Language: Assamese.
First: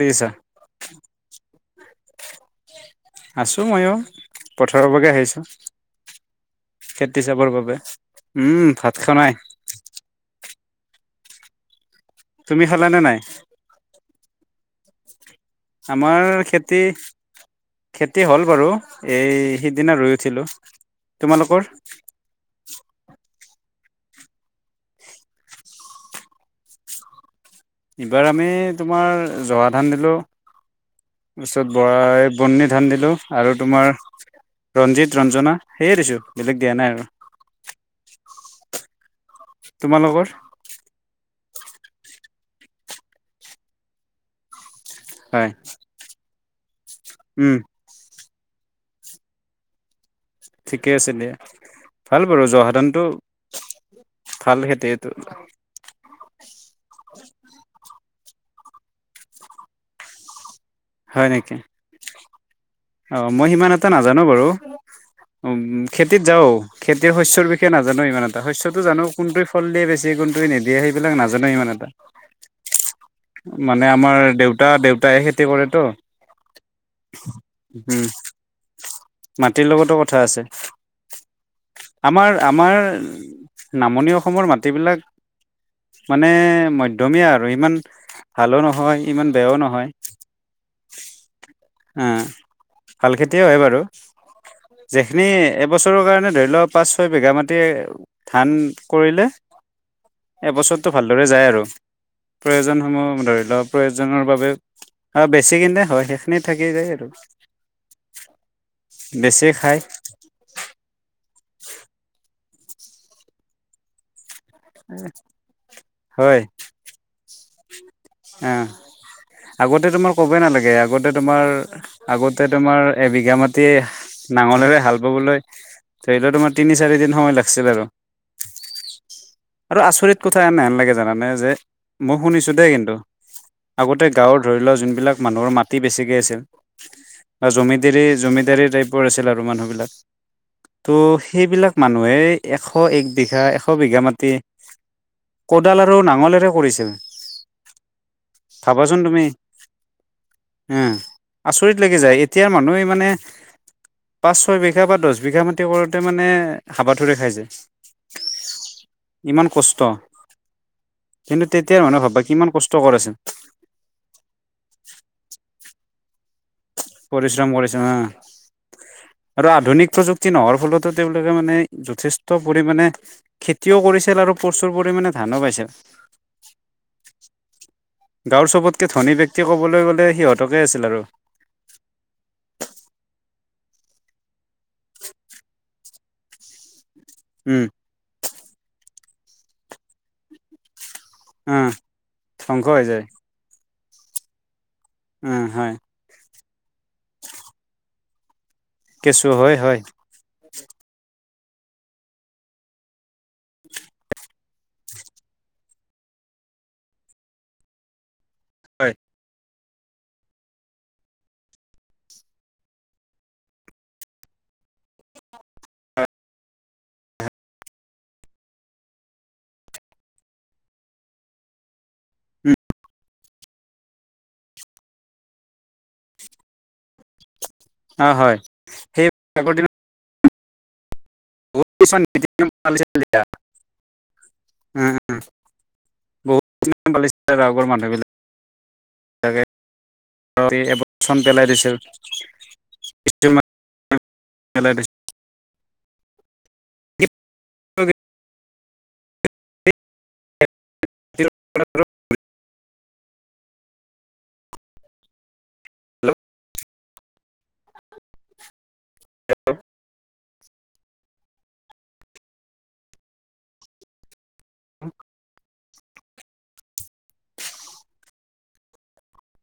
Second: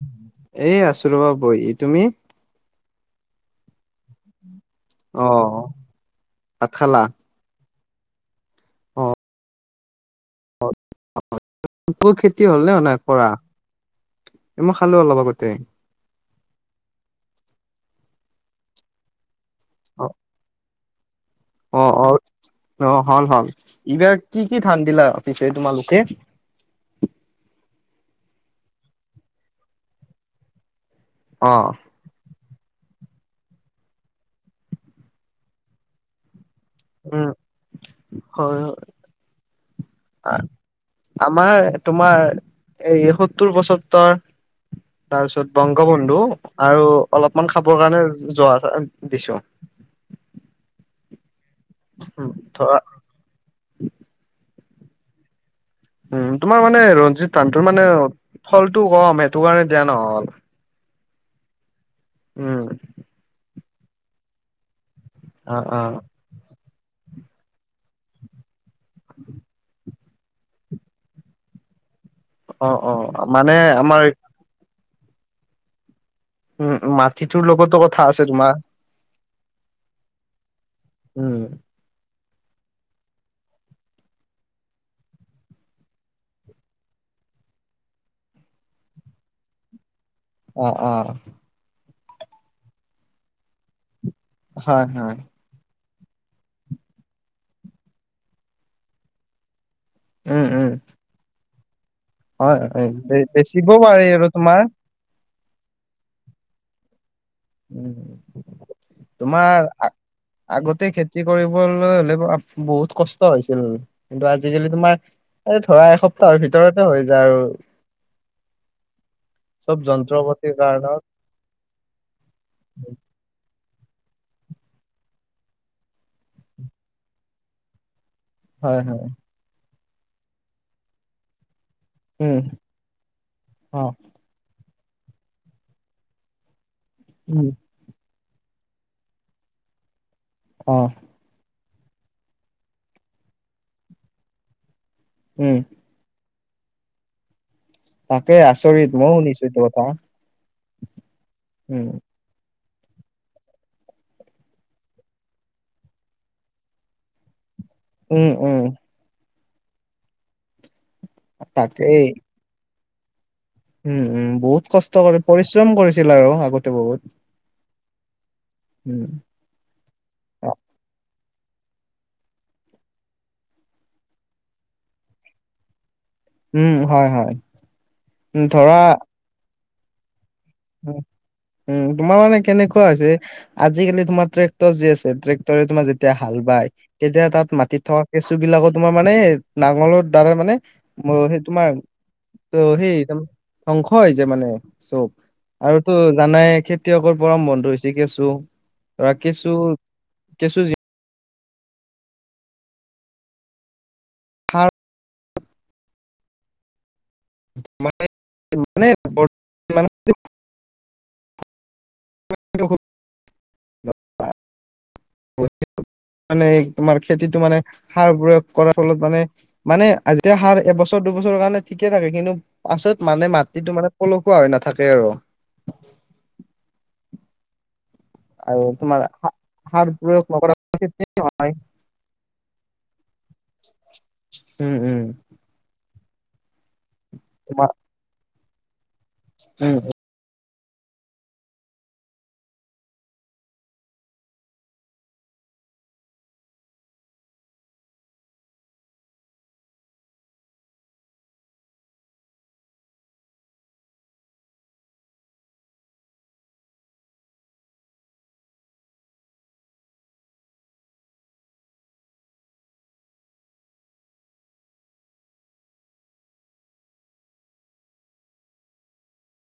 কৰিছা? এ আছোঁ ৰবা বহি তুমি, আছো ময়ো পথাৰৰ পৰাগে অ আহিছো ভাত খালা খেতিছ, যাবৰ বাবে উম অ ভাত খোৱা নাই। তোৰ খেতি তুমি হলনে হল নাই খালানে কৰা মই খালো অলপ আগতে। আমাৰ খেতি খেতি হ'ল বাৰু এই, সিদিনা অ ৰুই উঠিলো তোমালোকৰ। অ অ অ হল হল এইবাৰ কি কি ধান দিলা পিছে তোমালোকে। এইবাৰ আমি তোমাৰ জহা ধান দিলোঁ অ তাৰপিছত বৰাই বৰ্নি ধান দিলোঁ আৰু তোমাৰ ৰঞ্জিত ৰঞ্জনা সেয়ে দিছোঁ বেলেগ দিয়া নাই আৰু উম হয় তোমালোকৰ? হয়, আমাৰ তোমাৰ এই সত্তৰ বসত্তৰ। তাৰপিছত হয় বংগ বন্ধু আৰু অলপমান উম খাবৰ কাৰণে যোৱা দিছো। ঠিকে আছে দিয়া ভাল উম, বাৰু জহা ধৰা ধানটো, ভাল খেতি এইটো, উম তোমাৰ মানে ৰঞ্জিত ধানটোৰ মানে ফলটো কম সেইটো কাৰণে দিয়া নহ'ল। হয় নেকি। উম, অ মই সিমান এটা নাজানো বাৰু অ খেতিত যাওঁ, খেতিৰ শস্যৰ বিষয়ে নাজানো ইমান এটা শস্যটো জানো কোনটোৱ ফল দিয়ে বেছি কোনটোৱে নিদিয়ে সেইবিলাক নাজানো ইমান এটা, অ অ আমাৰ মানে আমাৰ দেউতা দেউতাই খেতি কৰেতো। উম মাটিটোৰ লগতো উম কথা আছে তোমাৰ। মাটিৰ লগতো কথা আছে। উম, আমাৰ আমাৰ নামনি অসমৰ মাটিবিলাক, মানে মধ্যমীয়া আৰু ইমান ভালো নহয় ইমান বেয়াও নহয়। অ অ, হা ভাল খেতিয়ে হয় বাৰু হয় হয় যিখিনি এবছৰৰ কাৰণে ধৰি লওঁক পাঁচ ছয় বিঘা মাটি ধান কৰিলে। উম উম এবছৰটো ভালদৰে যায় আৰু হয় হয়, বে প্ৰয়োজনসমূহ ধৰি লোৱা বেচিব পাৰি আৰু প্ৰয়োজনৰ বাবে তোমাৰ অ বেছি কিনে হয় সেইখিনি থাকি যায় আৰু উম বেছি তোমাৰ খাই আগতে খেতি কৰিবলৈ হ'লে বহুত কষ্ট হৈছিল। কিন্তু আজি আজিকালি তোমাৰ এই ধৰা এসপ্তাহৰ ভিতৰতে হৈ যায় আৰু। এ, চব আগতে তোমাৰ যন্ত্ৰ ক'বই পাতিৰ নালাগে কাৰণত আগতে তোমাৰ আগতে তোমাৰ এবিঘা মাটি টি নাঙলেৰে হাল বাবলৈ ধৰি লোৱা তোমাৰ তিনি চাৰিদিন সময় লাগিছিল আৰু। হয় হয়। আৰু আচৰিত কথা এনেহেন লাগে জানানে যে মই উম শুনিছোঁ দেই কিন্তু অ আগতে গাঁৱৰ ধৰি লোৱা যোনবিলাক মানুহৰ মাটি বেছিকে আছিল বা উম জমি দাৰী জমিদাৰী টাইপৰ আছিল আৰু মানুহ বিলাক অ তো' সেইবিলাক মানুহে এশ এক বিঘা এশ বিঘা মাটি উম কদালত আৰু নাঙলেৰে কৰিছিল। তাকে আচৰিত চাবাচোন মইও তুমি, শুনিছো এইটো কথা এ আচৰিত উম লাগি যায়। এতিয়াৰ মানুহে মানে পাঁচ ছয় বিঘা বা দছ বিঘা মাটি কৰোঁতে মানে হাবাথুৰি খাই যায়। উম উম। ইমান কষ্ট কিন্তু তেতিয়াৰ মানুহে তাকেই ভাবা কিমান কষ্ট কৰিছে। উম উম বহুত কষ্ট কৰি পৰিশ্ৰম কৰিছিল আৰু আগতে বহুত। পৰিশ্ৰম কৰিছে অহ। উম। আৰু আধুনিক প্ৰযুক্তি অ নোহোৱাৰ ফলতো তেওঁলোকে মানে যথেষ্ট পৰিমাণে খেতিও কৰিছিল আৰু প্ৰচুৰ পৰিমাণে ধানো পাইছিল। উম হয় হয় উম ধৰা তেতিয়া ক'বলৈ গ'লে সিহঁতকে আছিল উম, আৰু। উম তোমাৰ মানে কেনেকুৱা হৈছে আজিকালি তোমাৰ ট্ৰেক্টৰ যি আছে। ট্ৰেক্টৰে তোমাৰ যেতিয়া হাল বায়। তেতিয়া তাত উম, মাটিত থকা কেঁচু বিলাকো তোমাৰ মানে নাঙলৰ দ্বাৰা মানে ম সেই উম, তোমাৰ ধ্বংস ত' হৈ যায় সেই ধ্বংস হয় যায় মানে চব। উম হয়। আৰুতো জানাই খেতিয়কৰ পৰম বন্ধু হৈছে কেঁচু, ধৰা হয়, কেঁচু হয়, কেঁচু সাৰ [unintelligible] মানে মানে হয়, ব [unintelligible] মানে তোমাৰ খেতিটো মানে সাৰ প্ৰয়োগ কৰাৰ ফলত মানে মানে আজি সাৰ এবছৰ দুবছৰৰ কাৰণে ঠিকে থাকে কিন্তু উম, পাছত মানে মাটিটো মানে পলসুৱা হৈ নাথাকে আৰু। অ', হয় আৰু তোমাৰ সেই আগৰ দিনত সাৰ প্ৰয়োগ নকৰাকে খেতি নহয়। বহুত উম উম উম উম বহুত। [unintelligible] তোমাৰ [unintelligible] তাকে। উম এব চন পেলাই দিছিল, কিছুমানেলাই দিছিল। [unintelligible] [unintelligible] [unintelligible] হেল্ল'।